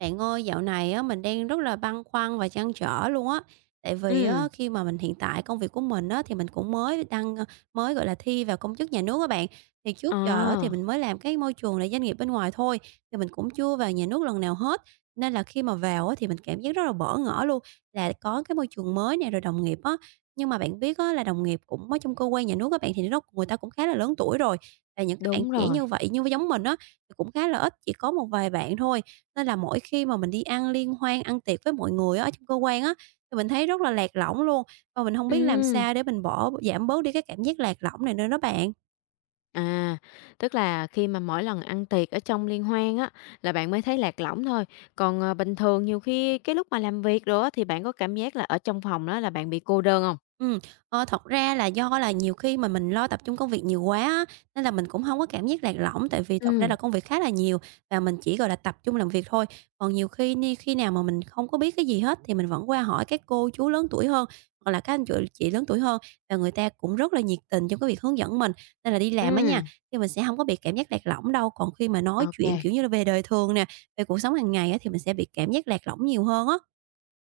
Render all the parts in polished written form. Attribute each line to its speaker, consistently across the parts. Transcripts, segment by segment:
Speaker 1: Bạn ơi, dạo này á, mình đang rất là băn khoăn và trăn trở luôn á. Tại vì
Speaker 2: Ừm,
Speaker 1: á, khi mà mình hiện tại công việc của mình á, thì mình cũng mới đăng mới, gọi là, thi vào công chức nhà nước các bạn. Thì
Speaker 2: ờ,
Speaker 1: trước giờ á, thì mình mới làm cái môi trường là doanh nghiệp bên ngoài thôi, thì mình cũng chưa vào nhà nước lần nào hết. Nên là khi mà vào á, thì mình cảm giác rất là bỡ ngỡ luôn, là có cái môi trường mới nè, rồi đồng nghiệp á. Nhưng mà bạn biết á, là đồng nghiệp cũng ở trong cơ quan nhà nước các bạn, thì nó người ta cũng khá là lớn tuổi rồi. Và những các bạn
Speaker 2: đúng
Speaker 1: trẻ
Speaker 2: rồi.
Speaker 1: như vậy, như giống mình á, thì cũng khá là ít, chỉ có một vài bạn thôi. Nên là mỗi khi mà mình đi ăn liên hoan, ăn tiệc với mọi người á, ở trong cơ quan á, thì mình thấy rất là lạc lõng luôn, và mình không biết làm
Speaker 2: Ừm,
Speaker 1: sao để mình bỏ giảm bớt đi cái cảm giác lạc lõng này nữa đó bạn.
Speaker 2: à, tức là khi mà mỗi lần ăn tiệc ở trong liên hoan á, là bạn mới thấy lạc lõng thôi, còn, bình thường nhiều khi cái lúc mà làm việc đồ á, thì bạn có cảm giác là ở trong phòng đó là bạn bị cô đơn không?
Speaker 1: Ừm, thật ra là do là nhiều khi mà mình lo tập trung công việc nhiều quá á, nên là mình cũng không có cảm giác lạc lõng, tại vì thật ra
Speaker 2: Ừm,
Speaker 1: là công việc khá là nhiều và mình chỉ, gọi là, tập trung làm việc thôi. Còn nhiều khi ni khi nào mà mình không có biết cái gì hết thì mình vẫn qua hỏi các cô chú lớn tuổi hơn, hoặc là các anh chị lớn tuổi hơn và người ta cũng rất là nhiệt tình trong cái việc hướng dẫn mình. Nên là đi làm á nha,
Speaker 2: ừm,
Speaker 1: thì mình sẽ không có bị cảm giác lạc lõng đâu, còn khi mà nói
Speaker 2: ok.
Speaker 1: chuyện, kiểu như là, về đời thường nè, về cuộc sống hàng ngày á thì mình sẽ bị cảm giác lạc lõng nhiều hơn á.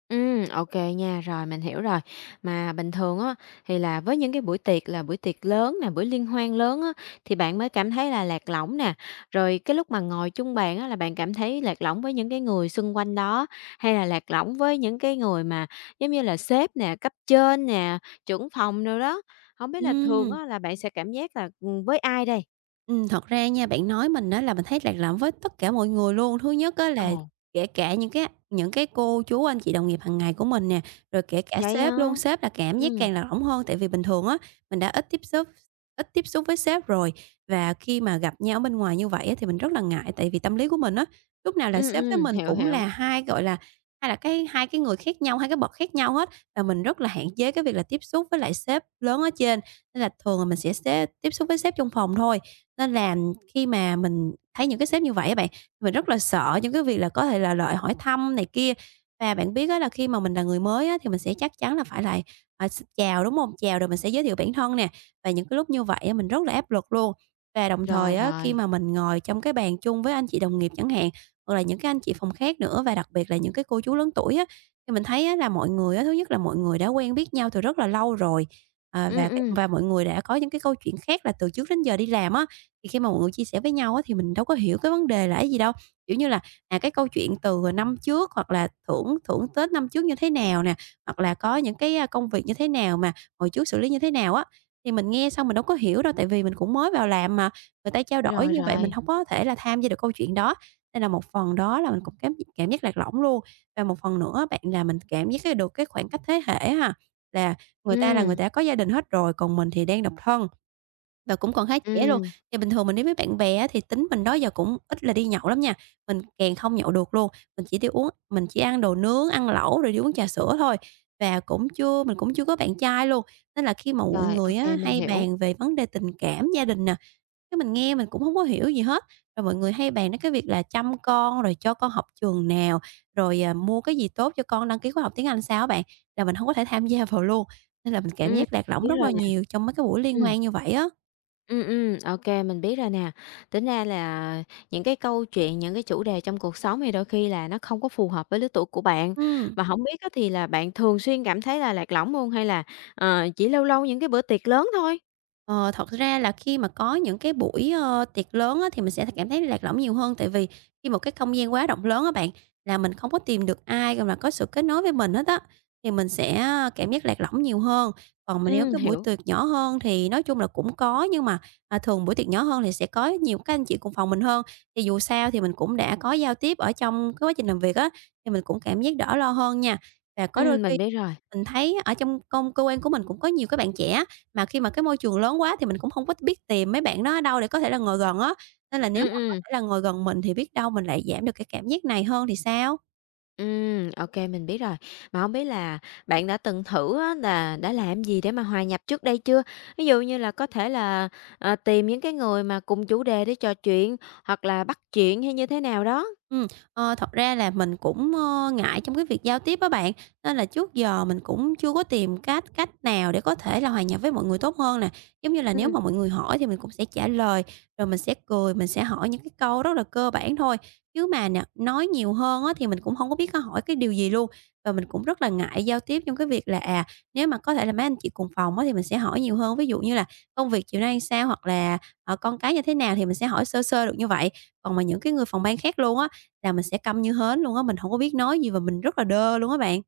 Speaker 2: Ok nha, rồi mình hiểu rồi. Mà bình thường á, thì là với những cái buổi tiệc là buổi tiệc lớn nè, buổi liên hoan lớn á, thì bạn mới cảm thấy là lạc lõng nè. Rồi cái lúc mà ngồi chung bàn á, là bạn cảm thấy lạc lõng với những cái người xung quanh đó, hay là lạc lõng với những cái người mà giống như là sếp nè, cấp trên nè, trưởng phòng đồ đó? Không biết là thường
Speaker 1: Ừm.
Speaker 2: á, là bạn sẽ cảm giác là, với ai đây?
Speaker 1: Thật ra nha, bạn nói mình á là mình thấy lạc lõng với tất cả mọi người luôn. Thứ nhất á là
Speaker 2: Ồ,
Speaker 1: kể cả những cái cô chú, anh chị đồng nghiệp hàng ngày của mình nè, rồi kể cả
Speaker 2: vậy
Speaker 1: sếp
Speaker 2: hả?
Speaker 1: luôn. Sếp là cảm giác
Speaker 2: Ừm,
Speaker 1: càng lạc lõng hơn, tại vì bình thường á, mình đã ít tiếp xúc với sếp rồi. Và khi mà gặp nhau ở bên ngoài như vậy á thì mình rất là ngại, tại vì tâm lý của mình á, lúc nào là sếp với mình
Speaker 2: hiểu,
Speaker 1: cũng
Speaker 2: hiểu.
Speaker 1: là hai, gọi là, hai là cái hai cái người khác nhau, hai cái bậc khác nhau hết, và mình rất là hạn chế cái việc là tiếp xúc với lại sếp lớn ở trên. Nên là thường là mình sẽ tiếp xúc với sếp trong phòng thôi, nên là khi mà mình thấy những cái sếp như vậy á bạn, mình rất là sợ những cái việc là có thể là lời hỏi thăm này kia. Và bạn biết á là khi mà mình là người mới á, thì mình sẽ chắc chắn là phải là, à, x chào, đúng không? Chào rồi mình sẽ giới thiệu bản thân nè, và những cái lúc như vậy á, mình rất là áp lực luôn. Và đồng
Speaker 2: Rồi,
Speaker 1: thời á, khi
Speaker 2: rồi.
Speaker 1: mà mình ngồi trong cái bàn chung với anh chị đồng nghiệp chẳng hạn, hoặc là những cái anh chị phòng khác nữa và đặc biệt là những cái cô chú lớn tuổi á, thì mình thấy á là mọi người á, thứ nhất là mọi người đã quen biết nhau từ rất là lâu rồi,
Speaker 2: Ừm,
Speaker 1: và cái
Speaker 2: ừm,
Speaker 1: và mọi người đã có những cái câu chuyện khác là từ trước đến giờ đi làm á, thì khi mà mọi người chia sẻ với nhau á, thì mình đâu có hiểu cái vấn đề là cái gì đâu. Kiểu như là, cái câu chuyện từ năm trước hoặc là thưởng thưởng Tết năm trước như thế nào nè, hoặc là có những cái, công việc như thế nào mà hồi trước xử lý như thế nào á. Thì mình nghe xong mình đâu có hiểu đâu, tại vì mình cũng mới vào làm mà, người ta trao đổi
Speaker 2: rồi,
Speaker 1: như vậy mình
Speaker 2: rồi.
Speaker 1: không có thể là tham gia được câu chuyện đó, nên là một phần đó là mình cũng cám cảm giác lạc lõng luôn. Và một phần nữa bạn là mình cảm giác cái được cái khoảng cách thế hệ á ha, là
Speaker 2: Ừm,
Speaker 1: người ta có gia đình hết rồi, còn mình thì đang độc thân và cũng còn khá trẻ luôn.
Speaker 2: ừm.
Speaker 1: Thì bình thường mình đi với bạn bè á, thì tính mình đó giờ cũng ít là đi nhậu lắm nha, mình càng không nhậu được luôn, mình chỉ đi uống mình chỉ ăn đồ nướng, ăn lẩu rồi đi uống trà sữa thôi. Và cũng chưa mình cũng chưa có bạn trai luôn, nên là khi mà mọi
Speaker 2: Rồi, ô
Speaker 1: người á
Speaker 2: kê, mình
Speaker 1: hay
Speaker 2: hiểu.
Speaker 1: bàn về vấn đề tình cảm, gia đình nè, cái mình nghe mình cũng không có hiểu gì hết, rồi mọi người hay bàn đến cái việc là chăm con, rồi cho con học trường nào, rồi, mua cái gì tốt cho con, đăng ký khóa học tiếng Anh sao á bạn, là mình không có thể tham gia vào luôn, nên là mình cảm
Speaker 2: Ừm.
Speaker 1: giác lạc lõng
Speaker 2: Biết
Speaker 1: rất
Speaker 2: rồi
Speaker 1: là
Speaker 2: nè.
Speaker 1: nhiều trong mấy cái buổi liên
Speaker 2: Ừm.
Speaker 1: hoan như vậy á.
Speaker 2: Ô kê, mình biết rồi nè. Tính ra là những cái câu chuyện, những cái chủ đề trong cuộc sống thì đôi khi là nó không có phù hợp với lứa tuổi của bạn.
Speaker 1: Ừ.
Speaker 2: Mà hổng biết á thì là bạn thường xuyên cảm thấy là lạc lõng luôn hay là, chỉ lâu lâu những cái bữa tiệc lớn thôi?
Speaker 1: Ờ, thật ra là khi mà có những cái buổi, tiệc lớn á, thì mình sẽ cảm thấy lạc lõng nhiều hơn, tại vì khi một cái không gian quá rộng lớn á bạn, là mình không có tìm được ai, mà có sự kết nối với mình hết á, thì mình sẽ cảm giác lạc lõng nhiều hơn. Còn mà nếu cái buổi
Speaker 2: Hiểu.
Speaker 1: tiệc nhỏ hơn thì nói chung là cũng có, nhưng mà, thường buổi tiệc nhỏ hơn thì sẽ có nhiều các anh chị cùng phòng mình hơn, thì dù sao thì mình cũng đã có giao tiếp ở trong cái quá trình làm việc á, thì mình cũng cảm giác đỡ lo hơn nha. Và có đôi
Speaker 2: Mình
Speaker 1: khi
Speaker 2: biết rồi.
Speaker 1: mình thấy ở trong cơ quan của mình cũng có nhiều các bạn trẻ mà khi mà cái môi trường lớn quá thì mình cũng không có biết tìm mấy bạn đó ở đâu để có thể là ngồi gần á, nên là nếu
Speaker 2: Ừm,
Speaker 1: mà có
Speaker 2: ừm.
Speaker 1: thể là ngồi gần mình thì biết đâu mình lại giảm được cái cảm giác này hơn thì sao?
Speaker 2: Ok mình biết rồi. Mà không biết là bạn đã từng thử á là đã làm gì để mà hòa nhập trước đây chưa? Ví dụ như là có thể là, tìm những cái người mà cùng chủ đề để trò chuyện, hoặc là bắt chuyện hay như thế nào đó?
Speaker 1: Ừm, thật ra là mình cũng, ngại trong cái việc giao tiếp á bạn, nên là trước giờ mình cũng chưa có tìm cách cách nào để có thể là hòa nhập với mọi người tốt hơn nè. Giống như là nếu mà mọi người hỏi thì mình cũng sẽ trả lời, rồi mình sẽ cười, mình sẽ hỏi những cái câu rất là cơ bản thôi, chứ mà nói nhiều hơn á thì mình cũng không có biết có hỏi cái điều gì luôn. Và mình cũng rất là ngại giao tiếp trong cái việc là, nếu mà có thể là mấy anh chị cùng phòng á thì mình sẽ hỏi nhiều hơn, ví dụ như là công việc chiều nay sao hoặc là, con cái như thế nào thì mình sẽ hỏi sơ sơ được như vậy. Còn mà những cái người phòng ban khác luôn á là mình sẽ câm như hến luôn á, mình hổng có biết nói gì và mình rất là đơ luôn á bạn.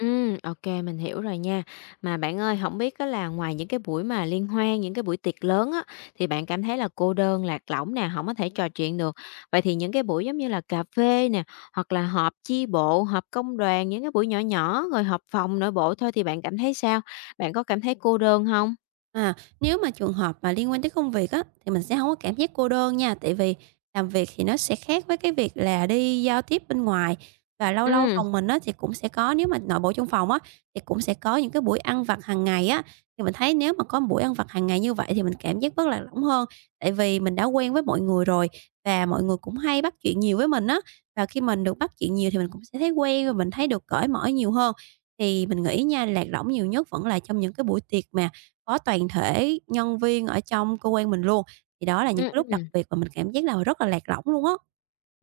Speaker 2: Ok mình hiểu rồi nha. Mà bạn ơi, không biết á là ngoài những cái buổi mà liên hoan, những cái buổi tiệc lớn á, thì bạn cảm thấy là cô đơn, lạc lõng nè, không có thể trò chuyện được. Vậy thì những cái buổi giống như là cà phê nè, hoặc là họp chi bộ, họp công đoàn, những cái buổi nhỏ nhỏ, rồi họp phòng nội bộ thôi thì bạn cảm thấy sao? Bạn có cảm thấy cô đơn không?
Speaker 1: À, nếu mà trường hợp mà liên quan tới công việc á, thì mình sẽ không có cảm giác cô đơn nha, tại vì làm việc thì nó sẽ khác với cái việc là đi giao tiếp bên ngoài. Và lâu lâu
Speaker 2: Ừm,
Speaker 1: phòng mình á, thì cũng sẽ có nếu mà nội bộ trong phòng á, thì cũng sẽ có những cái buổi ăn vặt hàng ngày á, thì mình thấy nếu mà có một buổi ăn vặt hàng ngày như vậy thì mình cảm giác rất là lỏng hơn. Tại vì mình đã quen với mọi người rồi và mọi người cũng hay bắt chuyện nhiều với mình á, và khi mình được bắt chuyện nhiều thì mình cũng sẽ thấy quen và mình thấy được cởi mở nhiều hơn. Thì mình nghĩ nha, lạc lõng nhiều nhất vẫn là trong những cái buổi tiệc mà có toàn thể nhân viên ở trong cơ quan mình luôn. Thì đó là những
Speaker 2: ừm,
Speaker 1: cái lúc đặc
Speaker 2: ừm.
Speaker 1: biệt mà mình cảm giác là rất là lạc lõng luôn á.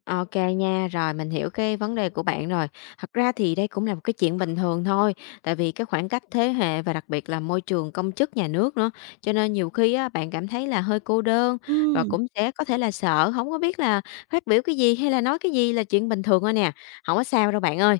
Speaker 2: OK nha, rồi mình hiểu cái vấn đề của bạn rồi. Thật ra thì đây cũng là một cái chuyện bình thường thôi, tại vì cái khoảng cách thế hệ và đặc biệt là môi trường công chức nhà nước nữa, cho nên nhiều khi á, bạn cảm thấy là hơi cô đơn và
Speaker 1: Ừm,
Speaker 2: cũng sẽ có thể là sợ, không có biết là phát biểu cái gì hay là nói cái gì là chuyện bình thường thôi nè, không có sao đâu bạn ơi.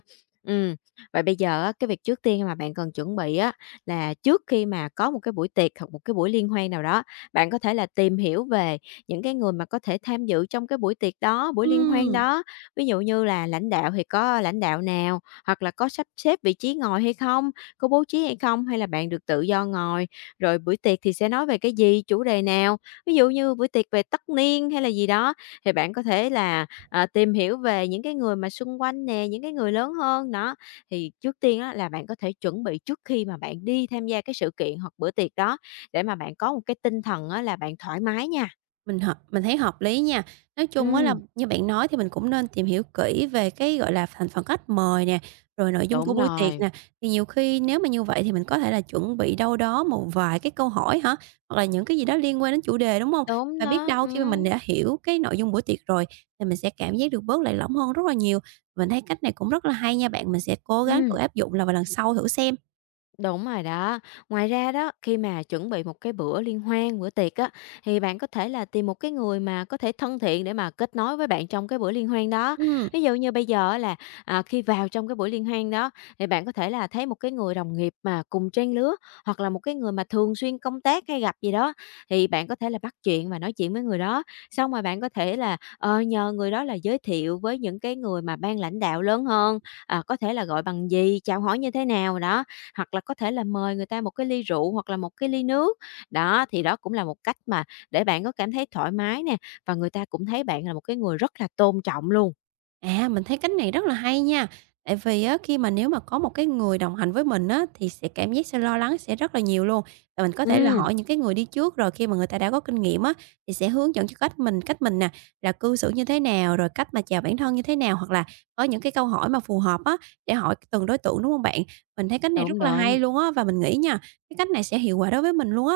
Speaker 2: Ừm, vậy bây giờ á, cái việc trước tiên mà bạn cần chuẩn bị á, là trước khi mà có một cái buổi tiệc hoặc một cái buổi liên hoan nào đó, bạn có thể là tìm hiểu về những cái người mà có thể tham dự trong cái buổi tiệc đó, buổi liên hoan
Speaker 1: ừm.
Speaker 2: đó. Ví dụ như là lãnh đạo thì có lãnh đạo nào, hoặc là có sắp xếp vị trí ngồi hay không, có bố trí hay không, hay là bạn được tự do ngồi. Rồi buổi tiệc thì sẽ nói về cái gì, chủ đề nào. Ví dụ như buổi tiệc về tất niên hay là gì đó, thì bạn có thể là, tìm hiểu về những cái người mà xung quanh nè, những cái người lớn hơn, đó. Thì trước tiên á là bạn có thể chuẩn bị trước khi mà bạn đi tham gia cái sự kiện hoặc bữa tiệc đó, để mà bạn có một cái tinh thần á là bạn thoải mái nha.
Speaker 1: Mình thấy hợp lý nha. Nói chung á là
Speaker 2: Ừm,
Speaker 1: như bạn nói thì mình cũng nên tìm hiểu kỹ về cái, gọi là, thành phần khách mời nè, rồi nội dung của
Speaker 2: đúng
Speaker 1: buổi tiệc
Speaker 2: rồi,
Speaker 1: nè. Thì nhiều khi nếu mà như vậy thì mình có thể là chuẩn bị đâu đó một vài cái câu hỏi hả? Hoặc là những cái gì đó liên quan đến chủ đề, đúng không?
Speaker 2: đúng
Speaker 1: Và biết
Speaker 2: đó,
Speaker 1: đâu khi mà mình đã hiểu cái nội dung buổi tiệc rồi thì mình sẽ cảm giác được bớt lạc lõng hơn rất là nhiều. Mình thấy cách này cũng rất là hay nha bạn, mình sẽ cố gắng thử
Speaker 2: ừm.
Speaker 1: áp dụng là vào lần sau thử xem.
Speaker 2: Đúng rồi đó. Ngoài ra đó, khi mà chuẩn bị một cái bữa liên hoan, bữa tiệc á, thì bạn có thể là tìm một cái người mà có thể thân thiện để mà kết nối với bạn trong cái bữa liên hoan đó.
Speaker 1: Ừ.
Speaker 2: Ví dụ như bây giờ á là, khi vào trong cái buổi liên hoan đó, thì bạn có thể là thấy một cái người đồng nghiệp mà cùng trang lứa, hoặc là một cái người mà thường xuyên công tác hay gặp gì đó, thì bạn có thể là bắt chuyện và nói chuyện với người đó. Xong rồi bạn có thể là, nhờ người đó là giới thiệu với những cái người mà ban lãnh đạo lớn hơn, có thể là gọi bằng gì, chào hỏi như thế nào đó hoặc là có thể là mời người ta một cái ly rượu hoặc là một cái ly nước. Đó, thì đó cũng là một cách mà để bạn có cảm thấy thoải mái nè, và người ta cũng thấy bạn là một cái người rất là tôn trọng luôn.
Speaker 1: À, mình thấy cách này rất là hay nha. Tại vì á, khi mà nếu mà có một cái người đồng hành với mình á, thì sẽ cảm giác sẽ lo lắng sẽ rất là nhiều luôn. Và mình có thể là
Speaker 2: Ừm,
Speaker 1: hỏi những cái người đi trước rồi khi mà người ta đã có kinh nghiệm á, thì sẽ hướng dẫn cho cách mình nè, là cư xử như thế nào, rồi cách mà chào bản thân như thế nào, hoặc là có những cái câu hỏi mà phù hợp á, để hỏi từng đối tượng, đúng không bạn? Mình thấy cách này
Speaker 2: đúng,
Speaker 1: rất là
Speaker 2: đúng.
Speaker 1: hay luôn á, và mình nghĩ nha, cái cách này sẽ hiệu quả đối với mình luôn á.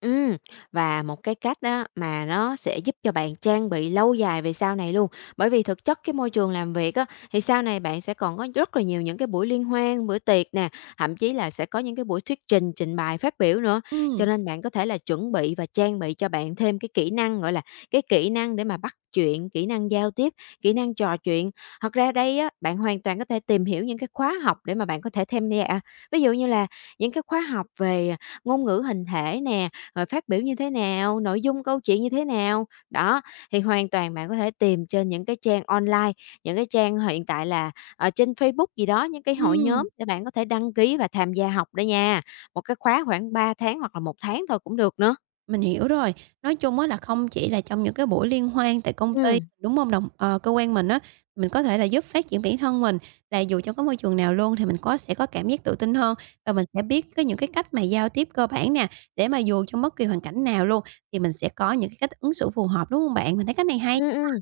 Speaker 2: Ừm, và một cái cách đó mà nó sẽ giúp cho bạn trang bị lâu dài về sau này luôn. Bởi vì thực chất cái môi trường làm việc á, thì sau này bạn sẽ còn có rất là nhiều những cái buổi liên hoan, bữa tiệc nè, thậm chí là sẽ có những cái buổi thuyết trình, trình bày, phát biểu nữa. Cho
Speaker 1: Ừm,
Speaker 2: nên bạn có thể là chuẩn bị và trang bị cho bạn thêm cái kỹ năng, gọi là, cái kỹ năng để mà bắt chuyện, kỹ năng giao tiếp, kỹ năng trò chuyện. Thật ra đây á, bạn hoàn toàn có thể tìm hiểu những cái khóa học để mà bạn có thể tham gia. Ví dụ như là những cái khóa học về ngôn ngữ hình thể nè, rồi phát biểu như thế nào, nội dung câu chuyện như thế nào. Đó, thì hoàn toàn bạn có thể tìm trên những cái trang online, những cái trang hiện tại là, ở trên Facebook gì đó, những cái hội
Speaker 1: ừm.
Speaker 2: nhóm để bạn có thể đăng ký và tham gia học đó nha. Một cái khóa khoảng 3 tháng hoặc là 1 tháng thôi cũng được nữa.
Speaker 1: Mình hiểu rồi. Nói chung á là không chỉ là trong những cái buổi liên hoan tại công ty,
Speaker 2: Ừm.
Speaker 1: đúng không? Đồng cơ quan mình á, mình có thể là giúp phát triển bản thân mình, là dù trong cái môi trường nào luôn thì mình có sẽ có cảm giác tự tin hơn và mình sẽ biết cái những cái cách mà giao tiếp cơ bản nè, để mà dù trong bất kỳ hoàn cảnh nào luôn thì mình sẽ có những cái cách ứng xử phù hợp, đúng không bạn? Mình thấy cách này hay.
Speaker 2: Ừm, ừm.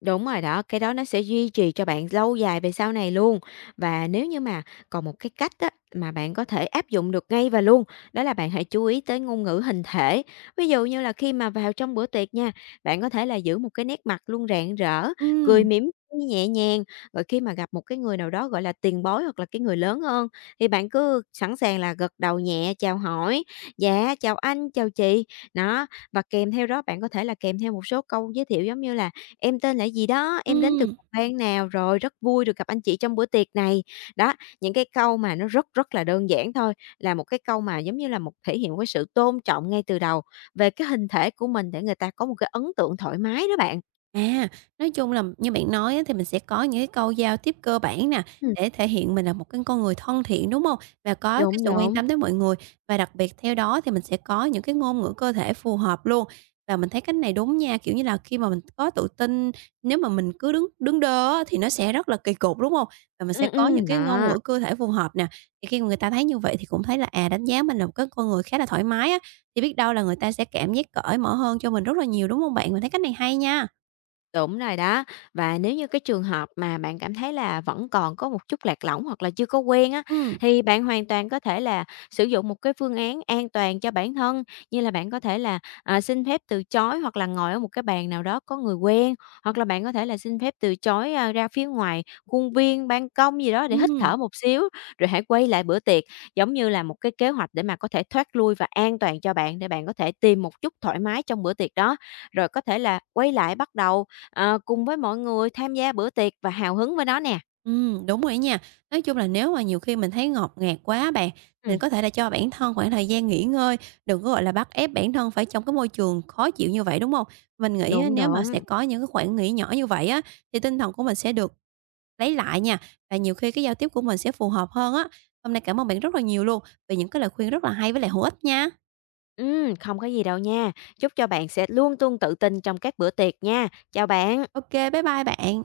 Speaker 2: Đúng rồi đó, cái đó nó sẽ duy trì cho bạn lâu dài về sau này luôn. Và nếu như mà còn một cái cách á, mà bạn có thể áp dụng được ngay và luôn, đó là bạn hãy chú ý tới ngôn ngữ hình thể. Ví dụ như là khi mà vào trong bữa tiệc nha, bạn có thể là giữ một cái nét mặt luôn rạng rỡ, cười
Speaker 1: Ừm,
Speaker 2: mỉm nhẹ nhàng. Rồi khi mà gặp một cái người nào đó gọi là tiền bối hoặc là cái người lớn hơn thì bạn cứ sẵn sàng là gật đầu nhẹ, chào hỏi, dạ, chào anh, chào chị. Đó, và kèm theo đó bạn có thể là kèm theo một số câu giới thiệu giống như là em tên là gì đó, em đến từ
Speaker 1: ừm.
Speaker 2: phòng ban nào, rồi rất vui được gặp anh chị trong bữa tiệc này. Đó, những cái câu mà nó rất rất là đơn giản thôi, là một cái câu mà giống như là một thể hiện một cái sự tôn trọng ngay từ đầu về cái hình thể của mình để người ta có một cái ấn tượng thoải mái đó bạn.
Speaker 1: À, nói chung là như bạn nói á, thì mình sẽ có những cái câu giao tiếp cơ bản nè,
Speaker 2: Ừm,
Speaker 1: để thể hiện mình là một cái con người thân thiện, đúng không? Và có cái
Speaker 2: đúng,
Speaker 1: sự quan
Speaker 2: đúng.
Speaker 1: tâm tới mọi người, và đặc biệt theo đó thì mình sẽ có những cái ngôn ngữ cơ thể phù hợp luôn. Và mình thấy cách này đúng nha, kiểu như là, khi mà mình có tự tin, nếu mà mình cứ đứng đứng đơ á thì nó sẽ rất là kỳ cục, đúng không? Và mình sẽ
Speaker 2: Ừ
Speaker 1: có những
Speaker 2: ừ
Speaker 1: cái ngôn
Speaker 2: đó.
Speaker 1: ngữ cơ thể phù hợp nè, thì khi mà người ta thấy như vậy thì cũng thấy là, à, đánh giá mình là một cái con người khá là thoải mái á, thì biết đâu là người ta sẽ cảm giác cởi mở hơn cho mình rất là nhiều, đúng không bạn? Mình thấy cách này hay nha.
Speaker 2: Đúng rồi đó. Và nếu như cái trường hợp mà bạn cảm thấy là vẫn còn có một chút lạc lõng hoặc là chưa có quen á,
Speaker 1: Ừm,
Speaker 2: thì bạn hoàn toàn có thể là sử dụng một cái phương án an toàn cho bản thân, như là bạn có thể là, xin phép từ chối hoặc là ngồi ở một cái bàn nào đó có người quen, hoặc là bạn có thể là xin phép từ chối, ra phía ngoài khuôn viên, ban công gì đó để hít
Speaker 1: ừm,
Speaker 2: thở một xíu, rồi hãy quay lại bữa tiệc, giống như là một cái kế hoạch để mà có thể thoát lui và an toàn cho bạn, để bạn có thể tìm một chút thoải mái trong bữa tiệc đó, rồi có thể là quay lại bắt đầu cùng với mọi người tham gia bữa tiệc và hào hứng với nó nè.
Speaker 1: đúng rồi á nha. Nói chung là nếu mà nhiều khi mình thấy ngột ngạt quá bạn,
Speaker 2: Ừm,
Speaker 1: mình có thể là cho bản thân khoảng thời gian nghỉ ngơi, đừng có, gọi là, bắt ép bản thân phải trong cái môi trường khó chịu như vậy, đúng hông? Mình nghĩ á
Speaker 2: đúng,
Speaker 1: nếu mà sẽ
Speaker 2: đúng.
Speaker 1: có những cái khoảng nghỉ nhỏ như vậy á, thì tinh thần của mình sẽ được lấy lại nha, và nhiều khi cái giao tiếp của mình sẽ phù hợp hơn á. Hôm nay cảm ơn bạn rất là nhiều luôn, về những cái lời khuyên rất là hay với lại hữu ích nha.
Speaker 2: Không có gì đâu nha. Chúc cho bạn sẽ luôn luôn tự tin trong các bữa tiệc nha. Chào bạn.
Speaker 1: Ô kê, bye bye bạn.